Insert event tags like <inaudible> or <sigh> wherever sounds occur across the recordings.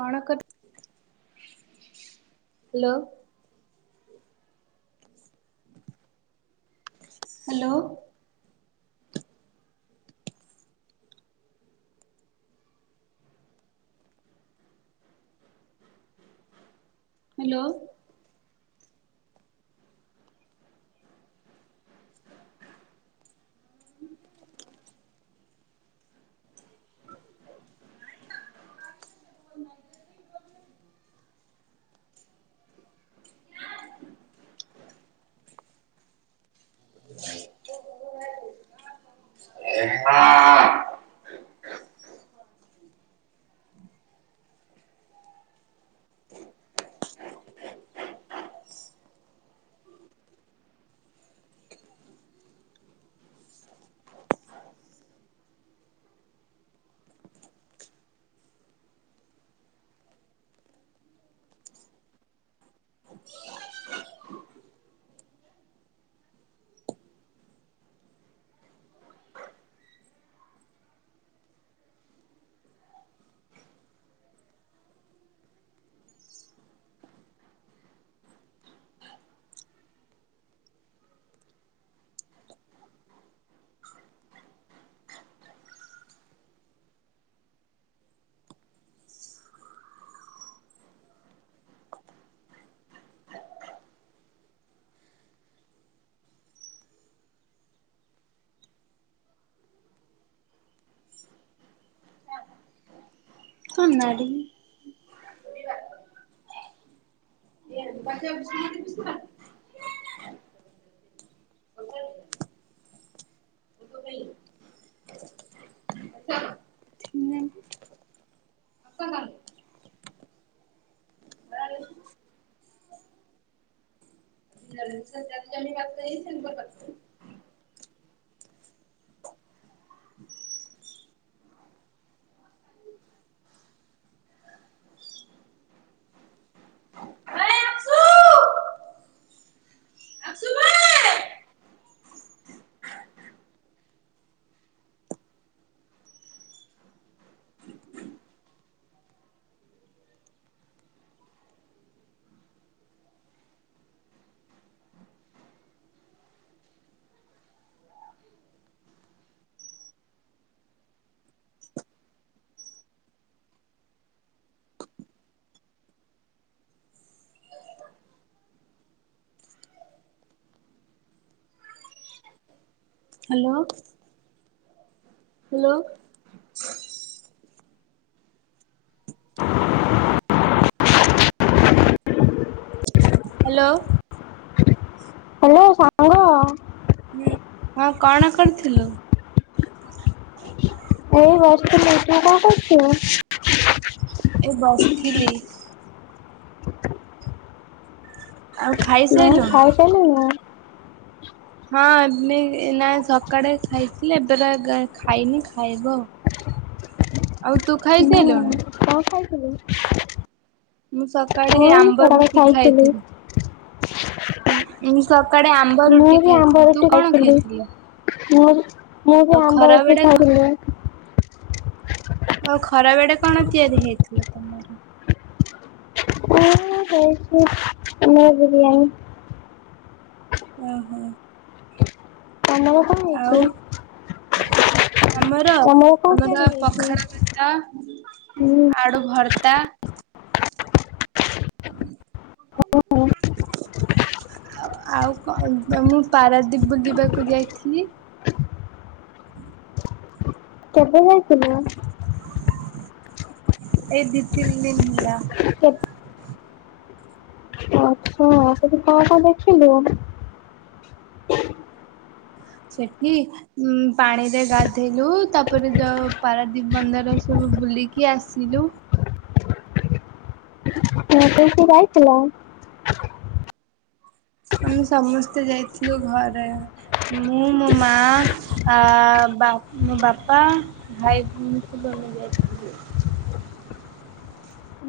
କଣ କର hello. Hello. Hello. <inaudible> କନାଡ଼ି। ବା ପୁସ୍ତକ ହ୍ୟାଲୋ ଆମେ ବା ହି ସଛ ହାଲୋ। ହାଲୋ। ହାଲୋ। ହାଲୋ ସ ହୁଁ ହଁ କଣ କରୁଥିଲୁ? ଏଇ ବସିଥିଲି ତୁ କଣ କରୁଛୁ? ଏ ବସିଥିଲି। ଆଉ <unintelligible> ଖାଇସାରିଲୁଣି? ଖାଇସାରିଲୁଣି ନା? ହଁ ଏବେ ଏ ନା ସକାଳେ ଖାଇଥିଲି ଏବେ ବା ଗା ଖାଇନି ଖାଇବ ହୁଁ ହ ହୁଁ କଁ ଖାଇଥିଲୁ? ମୁଁ ସକାଳେ ଆମ୍ବ ରୁଟି ଖାଇଥିଲି। ମୁଁ ମୁଁ ସକାଳେ ଆମ୍ବ ରୁଟି ଖାଇଥିଲି। ଆମ୍ବ ତୁ ରୁଟି କଣ ଖାଇଥିଲି ଖାଇଥିଲୁ? ମୁଁ ବି ମୁଁ ବି ଆଉ ଆମ୍ବ ଖରା ରୁଟି ବେଳେ ଖାଇଥିଲି। ଆଉ ଖରା ବେଳେ କଣ ତିଆରି ହେଇଥିଲା ତମର? ଏଇନା ହେଇଛି ମୋ ବିରିୟାନୀ। ଅ ହ। ତମର କଁ ଆଉ ହେଇଛି? ଆମର ତମର କଣ ଆମର ତିଆରି ହେଇଛି ପଖାଳ ଭାତ ହୁଁ ଆଳୁ ଭର୍ତା <inaudible> ଆଉ ଆଉ କଣ ତ ମୁଁ ପାରାଦ୍ୱୀପ ବୁଲିବାକୁ ଯାଇଥିଲି। କେବେ ଯାଇଥିଲୁ? ଏଇ ଦି ତିନି ଦିନ ହେଲା କେ ଆଚ୍ଛା ସେଠି କଁ କଁ ଦେଖିଲୁ? ସେଠି ଉଁ ପାଣିରେ ଗାଧେଇଲୁ ତାପରେ ଯୋଉ ପାରାଦ୍ଵୀପ ବନ୍ଦର ସବୁ ବୁଲିକି ଆସିଲୁ। <inaudible> କୁ ଯାଇଥିଲ? ଆମେ ସମସ୍ତେ ଯାଇଥିଲୁ ଘରେ। ମୁଁ ମୋ ମାଆ ଆ ବାପ୍ ମୋ ବାପା ଭାଇ ଭଉଣୀ ସବୁ ଆମେ ଯାଇଥିଲୁ।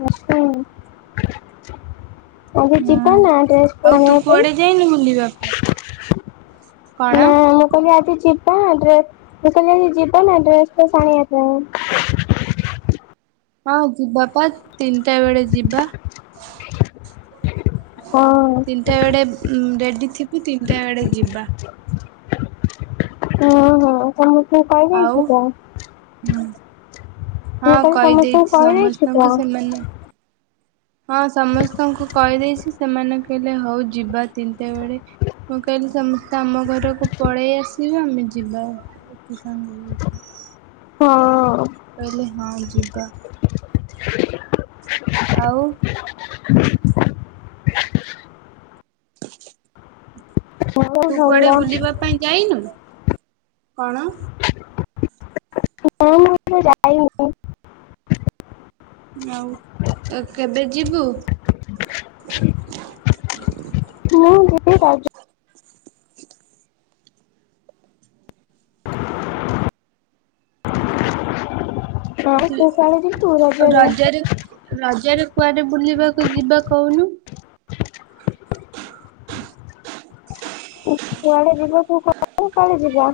ହୁଁ ନା ହାଁ, ଡ୍ରେସ୍ ଆଉ ତୁ ଆଣିବା ପାଇଁ କୁଆଡେ ଯେଇନି ବୁଲିବାକୁ? କଣ? ନା ମୁଁ କହିଲି ଆଜି ଯିବା ଡ୍ରେସ୍ ମୁ କହିଲି ଆଜି ଜିବାନା ଡ୍ରେସ୍ ଫ୍ରେସ୍ ଆଣି ପାଇଁ? ହଁ ଯିବା ଵା ତିନିଟା ବେଳେ ଯିବା। ହଁ ତିନିଟା ବେଳେ ଉମ ରେଡି ଥିବି, ତିନିଟା ବେଳେ ଯିବା। ହଁ ହଁ ତୁମକୁ କହି ଆଉ ଦେଇଛି ତା ମୁଁ ହୁଁ ହଁ କହିଲି, ସମସ୍ତଙ୍କୁ କହିଦେଇଛି କହି ଦେଇଛୁ ସମସ୍ତଙ୍କୁ ତ? ସେମାନେ ହଁ ସମସ୍ତଙ୍କୁ କହିଦେଇଛି, ସେମାନେ କହିଲେ ହଉ ଯିବା ତିନିଟା ବେଳେ। ମୁ କହିଲି ସମସ୍ତେ ଆମ ଘରକୁ ପଳେଇ ଆସିବ ଆମେ ଯିବା। ଟିଉସନ୍ ଯିବି <unintelligible> ହଁ କହିଲି ହଁ ଯିବା। ଆଉ <inaudible> ଭଲ ତୁ କୁଆଡେ ଭଲ ବୁଲିବା ପାଇଁ ଯାଇନୁ? କଣ? ତୁ କଉନୁ ମୁଁ ଯାଇନି <unintelligible> ଆଉ ତ କେବେ ଯିବୁ? <unintelligible> ଆଉ ଦୁଇ ତୁ କୁଆଡେ ଯିବୁ ରଜରେ ରଜରେ କୁଆଡେ ବୁଲିବାକୁ ଯିବା କହୁନୁ? କୁଆଡେ ଯିବା ତୁ କହୁନୁ, କୁଆଡେ ଯିବା?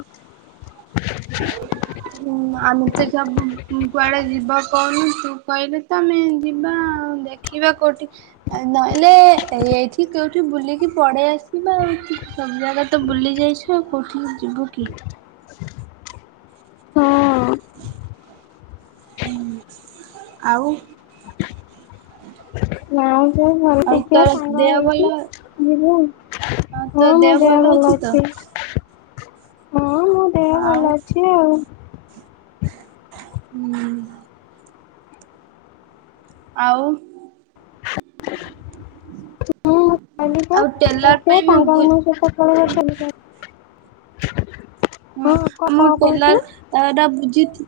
ଉମ ଆମେ ତ ସବୁ କୁଆଡେ ଯିବା କହୁନୁ ତୁ କହିଲେ ତ ଆମେ ଯିବା ଆଉ ଦେ ଦେଖିବା କୋଉଠି, ଆ ନହେଲେ ଏଇଠି କୋଉଠି ବୁଲିକି ପଳେଇ ଆସିବା ଆଉ ଏତି ସବ ଜାଗା ତ ବୁଲି ଯାଇଛୁ ତୁ କହ ଯିବୁକି? ହଁ ହୁଁ, ଆଉ? ନାଇଁ କି ଭଲ ଆଉ ଦେଖିବା ତୋର ସାଙ୍ଗ ଦେହ ଭଲ ହେଇକି ଯିବୁ। ହଁ ମୋ ଦେହ ଭଲ ଅଛି। ହଁ ମୋ ଦେହ ଭଲ ଅଛି ଆଉ। ହୁଁ ଆଉ ଆଉ ଆମେ ଟେଲର ଯିବୁ ପାଇଁ ସାଙ୍ଗ ମୁଁ ମାନଙ୍କ ସହିତ <unintelligible> ହଁ କ କଣ କହିଥିଲେ? ତ ଏଟା ବୁଝି ଥି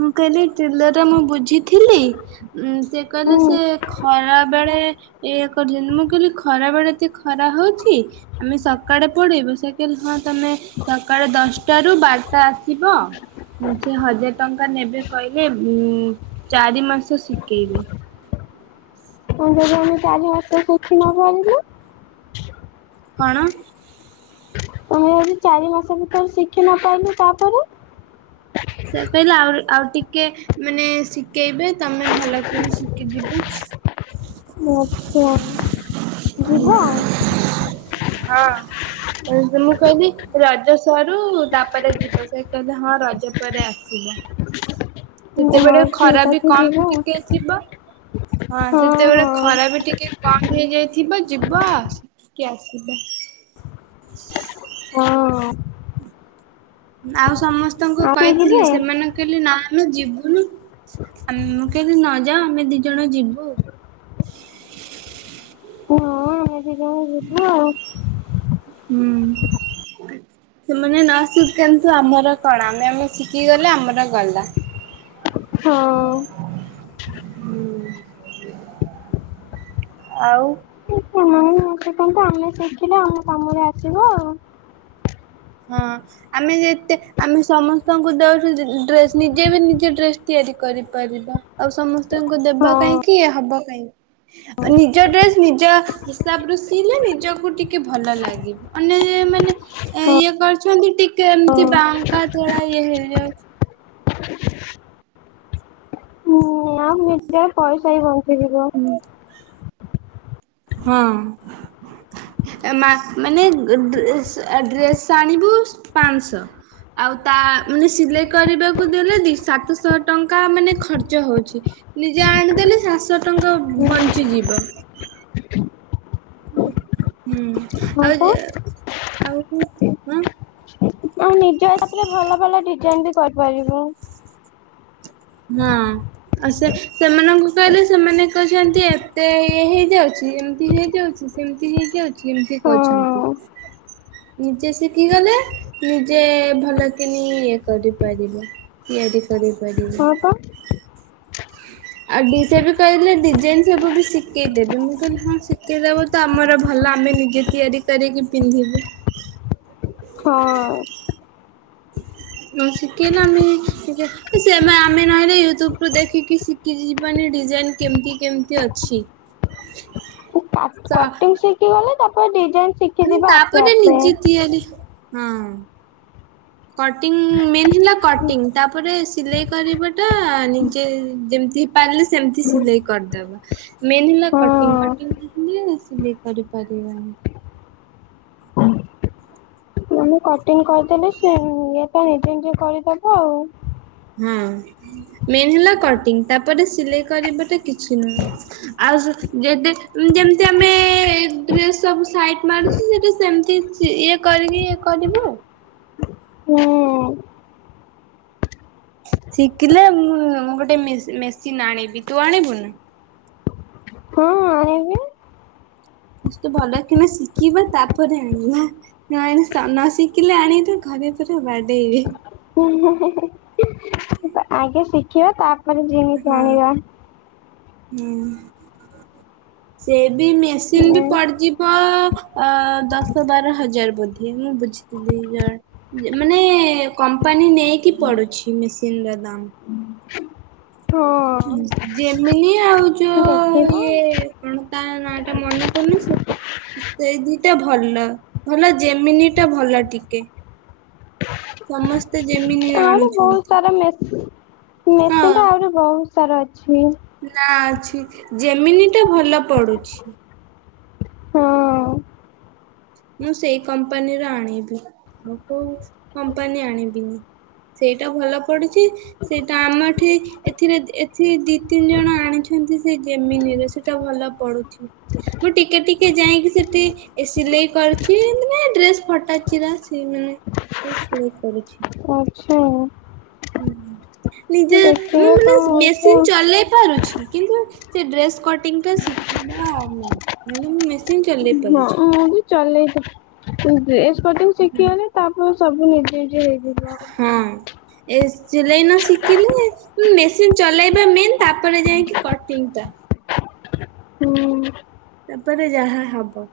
ମୁଁ କହିଲି <inaudible> ଟା ମୁଁ ବୁଝିଥିଲି ଉଁ ସେ କହିଲେ ହୁଁ ସେ ଖ ଖରା ବେଳେ ଇଏ କରିଲେନି, ମୁଁ କହିଲି ଖରା ବେଳେ ଏତେ ଖରା ହଉଛି। ଆମେ ସକାଳେ ପଳେଇବୁ ସେ କହିଲେ ହଁ ତମେ ସକାଳ ଦଶଟା ରୁ ବାରଟା ଆସିବ ଉଁ ଯେ ହଜାର ଟଙ୍କା ନେବେ କହିଲେ ଉଁ ଚାରି ମାସ ଶିଖେଇବେ, ହଁ ଯଦି ଆମେ ଚାରି ମାସରେ ସିଖି ନପାରିଲେ? କଣ? ଅହ ଯଦି ଚାରି ମାସ ଭିତରେ ଶିଖି ନପାରିଲେ ତା ପରେ? ସେ କହିଲେ ଆଉରି ଆଉ ଟିକେ ମାନେ ଶିଖେଇବେ ତମେ ଭଲକି ଶିଖିଯିବୁ। ଆଚ୍ଛା, ଜିବା। ହାଁ, <inaudible> ମୁଁ କହିଲି, ରଜ ସରୁ ତାପରେ ଯିବ, ସେ କହିଲେ ହଁ ରଜ ପରେ ଆସିବ। ସେତେବେଳେ ହଁ ଖରା ଠିକ ବି ଅଛି କମ୍ ଯିବା ହଁ ଟିକିଏ ଥିବ। ହଁ ସେତେବେଳେ ଖରା ବି ଟିକେ କମ ବି ହେଇଯାଇ ଯିବା, ଯିବା <unintelligible> କି ଆସିବା। ହଁ। ଆଉ ସମସ୍ତଙ୍କୁ ଆଉ କିଏ ଯିବେ? କହିଥିଲି ସେମାନ କହିଲେ ନା ଆମେ ଯିବୁନୁ। ଆମ୍ ମୁଁ କହିଲି ନ ଯାଅ ଆମେ ଦି ଜଣ ଯିବୁ। ହଁ ଆମେ ଦିଜଣ ଯିବୁ ଆଉ। ହୁଁ। ସେମାନେ ନ ଶିକନ୍ତୁ। ଆମର କଣ, ଆମେ ଆମେ ଶିକି ଗଲେ ଆମର ଗଲା। ହଁ। ଆଉ ହଁ ନହେଲେ <unintelligible> ଶିଖନ୍ତୁ ଆମେ ଶିଖିଲେ ଆମ କାମରେ ଆସିବ ଆଉ। ହଁ। ଆମେ ଯେତେ ଆମେ ସମସ୍ତଙ୍କୁ ଦଉଛୁ ଡ୍ରେସ୍। ନିଜେ ବି ନିଜେ ଡ୍ରେସ୍ ତିଆରି କରିପାରିବା। ଆଉ ସମସ୍ତଙ୍କୁ ଦେବା ହଁ କାହିଁକି ଇଏ ହବ କାଇଁ, ଆ, ନିଜ ଡ୍ରେସ୍ ନିଜ ହିସାବ ରୁ ସିଇଲେ ନିଜକୁ ଟିକେ ଭଲ ଲାଗିବ। ଅନ୍ୟ ଯେ ମାନେ ଏ ହଁ ଇଏ କରଛନ୍ତି ଟିକେ ଏମିତି ହଁ। ବାଙ୍କା ତେଢା ହେଇଯାଇଛି ଯେ ଯୋଉ। ନା ନିଜେ ପଇସା ହିଁ ବଞ୍ଚିଯିବ। ହଁ। ଏ ମା- ମାନେ ଅ, ଡ୍ରେସେ ଏ ଡ୍ରେସ୍ ଆଣିବୁ ପାନ୍ସ। ଆଉ ତା ମାନେ ସିଲେଇ କରିବାକୁ ଦେଲେ ଦି-ସାତଶହ ଟଙ୍କା ମାନେ ଖର୍ଚ୍ଚ ହଉଛି। ନିଜେ ଆଣିଦେଲେ ସାତଶହ ଟଙ୍କା ହୁଁ ବଞ୍ଚିଯିବ। ହୁଁ, ହଁ ଆଉ ଯେ, ଆଉ କୁ <inaudible> ହୁଁ, ପା ଆଉ ନିଜ ଇଏ କାଟିଲେ ଭଲ ଭଲ ଡିଜାଇନ୍ ବି କରିପାରିବୋ। ନା। ଆଉ ସେ ସେମାନଙ୍କୁ କହିଲେ ସେମାନେ କହିଛନ୍ତି ଏତେ ଇଏ ହେଇଯାଉଛି। ଏମତି ହେଇଯାଉଛି। ସେମତି ହେଇଯାଉଛି ଏମତି ହଁ କହୁଛନ୍ତି ‌। ନିଜେ ଶିକିଗଲେ ନିଜେ ଭଲ କିିନି ଇଏ କରିପାରିବ। ତିଆରି କରିପାରିବ। ହଁ ପା। ଆଉ ଡିଜାଇନ୍ ବି କହିଲେ ଡିଜାଇନ୍ ସବୁ ବି ଶିକେଇଦେବେ। ମୁଁ କହିଲି ହଁ ଶିକେଇଦବ। ତ ଆମର ଭଲ ଆମେ ନିଜେ ତିଆରି କରିକି ପିନ୍ଧିବୁ। ହଁ। ନ ଶିକେଇଲେ ଆମେ ନିଜ ସେମା ଆମେ ନହେଲେ ୟୁଟ୍ୟୁବ ରୁ ଦେଖିକି ଶିକି ଯିବାନି ଡିଜାଇନ୍ କେମିତି କେମିତି ଅଛି। <inaudible> କଟିଂ ଶିଖି ଗଲେ ତାପରେ ଡିଜାଇନ୍ ତାପରେ ନିଜେ ତିଆରି, ହଁ କଟିଂ ମେନ୍ ହେଲା କଟିଂ ତାପରେ ସିଲେଇ କରିବାଟା ନିଜେ ଯେମିତି ପାରିଲେ ସେମିତି ସିଲେଇ କରିଦବା। ମେନ୍ ହେଲା ହଁ କଟିଙ୍ଗ ନ ଶିଖିଲେ ସିଲେଇ କରିପାରିବାନି। ତୋମେ କଟିିଙ୍ଗ କରିଦେଲେ ସିଏ ଉଁ, ଇଏ ତ ନିଜେ ନିଜେ କରିଦବ ଆଉ। ହଁ ମେନ୍ ହେଲା କଟିଂ ତାପରେ ସିଲେଇ କରିବାଟା କିଛି ନୁହଁ। ଆଉ ଯେ ଯେଡେ ଉଁ, ଯେମିତି ଆମେ ଡ୍ରେସ୍ ସବୁ ସାଇଟ ମାରୁଛୁ ସେଟା ସେମତି। ସି ଇଏ କରିବି, ଇଏ କରିବୁ। ହୁଁ ଶିଖିଲେ ମୁଁ ମୁଁ ଗୋଟେ ମେସିନ୍ ଆଣିବି ତୁ ଆଣିବୁ ନା? ହଁ ଆଣିବି। ଭଲ କିନା ଶିଖିବା ତାପରେ ଆଣିବା। ଆଣ ନ ଶିଖିଲେ ଆଣିବେ ଘରେ ପୁରା ବାଡେଇବେ। <unintelligible> ଆଗେ ଶିଖିବା ତାପରେ ଜିନିଷ ଆଣିବା। ହୁଁ। ସେ ବି ମେସିନ ବି ପଡିଯିବ ଅ ଦଶ ବାର ହଜାର ବୋଧେ ମୁଁ ବୁଝି <inaudible> ମାନେ କମ୍ପାନୀ ନେଇକି ପଡୁଛି ମେସିନ ର ଦାମ। ହଁ। ଯେମିିନି ଆଉ ଯୋଉ <inaudible> ସିଏ କଣ ତା ନାଁ ଟା ମନେ ପଡ଼ୁନି ସେ ସେଇ ଦିଟା ଭଲ ଭଲ ଯେମିନିଟା ଭଲ ଟିକେ। ସମସ୍ତେ ଯେମିିନି ଆଣୁଛ ହୋଉ ତାର ମେସି ମେସିନ ଟା ହଁ। ଆହୁରି ବହୁତ ସାରା ଅଛି। ନା ଅଛି ଯେମିନିଟା ତ ଭଲ ପଡୁଛି। ହଁ। ମୁଁ ସେଇ କମ୍ପାନୀର ଆଣିବି ଆଉ କୋଉ କମ୍ପାନୀ ଆଣିବିନି। ସେଇଟା ଭଲ ପଡୁଛି ସେଇଟା ଆମ ଏଠି ଏଥିରେ ଏଥି ଦି ତିନି ଜଣ ଆଣିଛନ୍ତି ସେ ଯେମିନିରେ ସେଟା ଭଲ ପଡୁଛି। ମୁଁ ଟିକେ ଟିକେ ଯାଇଁ କି ସେଠି ସିଲେଇ କରୁଛି ମାନେ ଡ୍ରେସ ଫଟା ଚିରା ସ ମାନେ ସିଲେଇ କରୁଛି। ଆଛା। ହଁ ନିଜେ ମୁଁ ଦେଖିବା ମାନେ କଣ ହଉଛି ମେସିନ ଆଉ। ଚଲେଇ ପାରୁଛି। କିନ୍ତୁ ସେ ଡ୍ରେସ୍ କଟିଂ ଟା ଶିଖିବା ଆଉ ମାନେ ହଁ ମୁଁ ବି ଚଲେଇଛିି ତୁ ଡ୍ରେସ୍ କଟିଙ୍ଗ ହୁଁ। ଶିଖିଗଲେ ତାପରେ ସବୁ ନିଜେ ନିଜେ ହେଇଯିବ। ହଁ ଏ ସିଲେଇ ନ ଶିଖିଲେ ମେସିନ ଚଲେଇବା ମେନ୍ ତାପରେ ଯାଇକି କଟିଙ୍ଗଟା। ହୁଁ। ତାପରେ ଯାହା ହବ।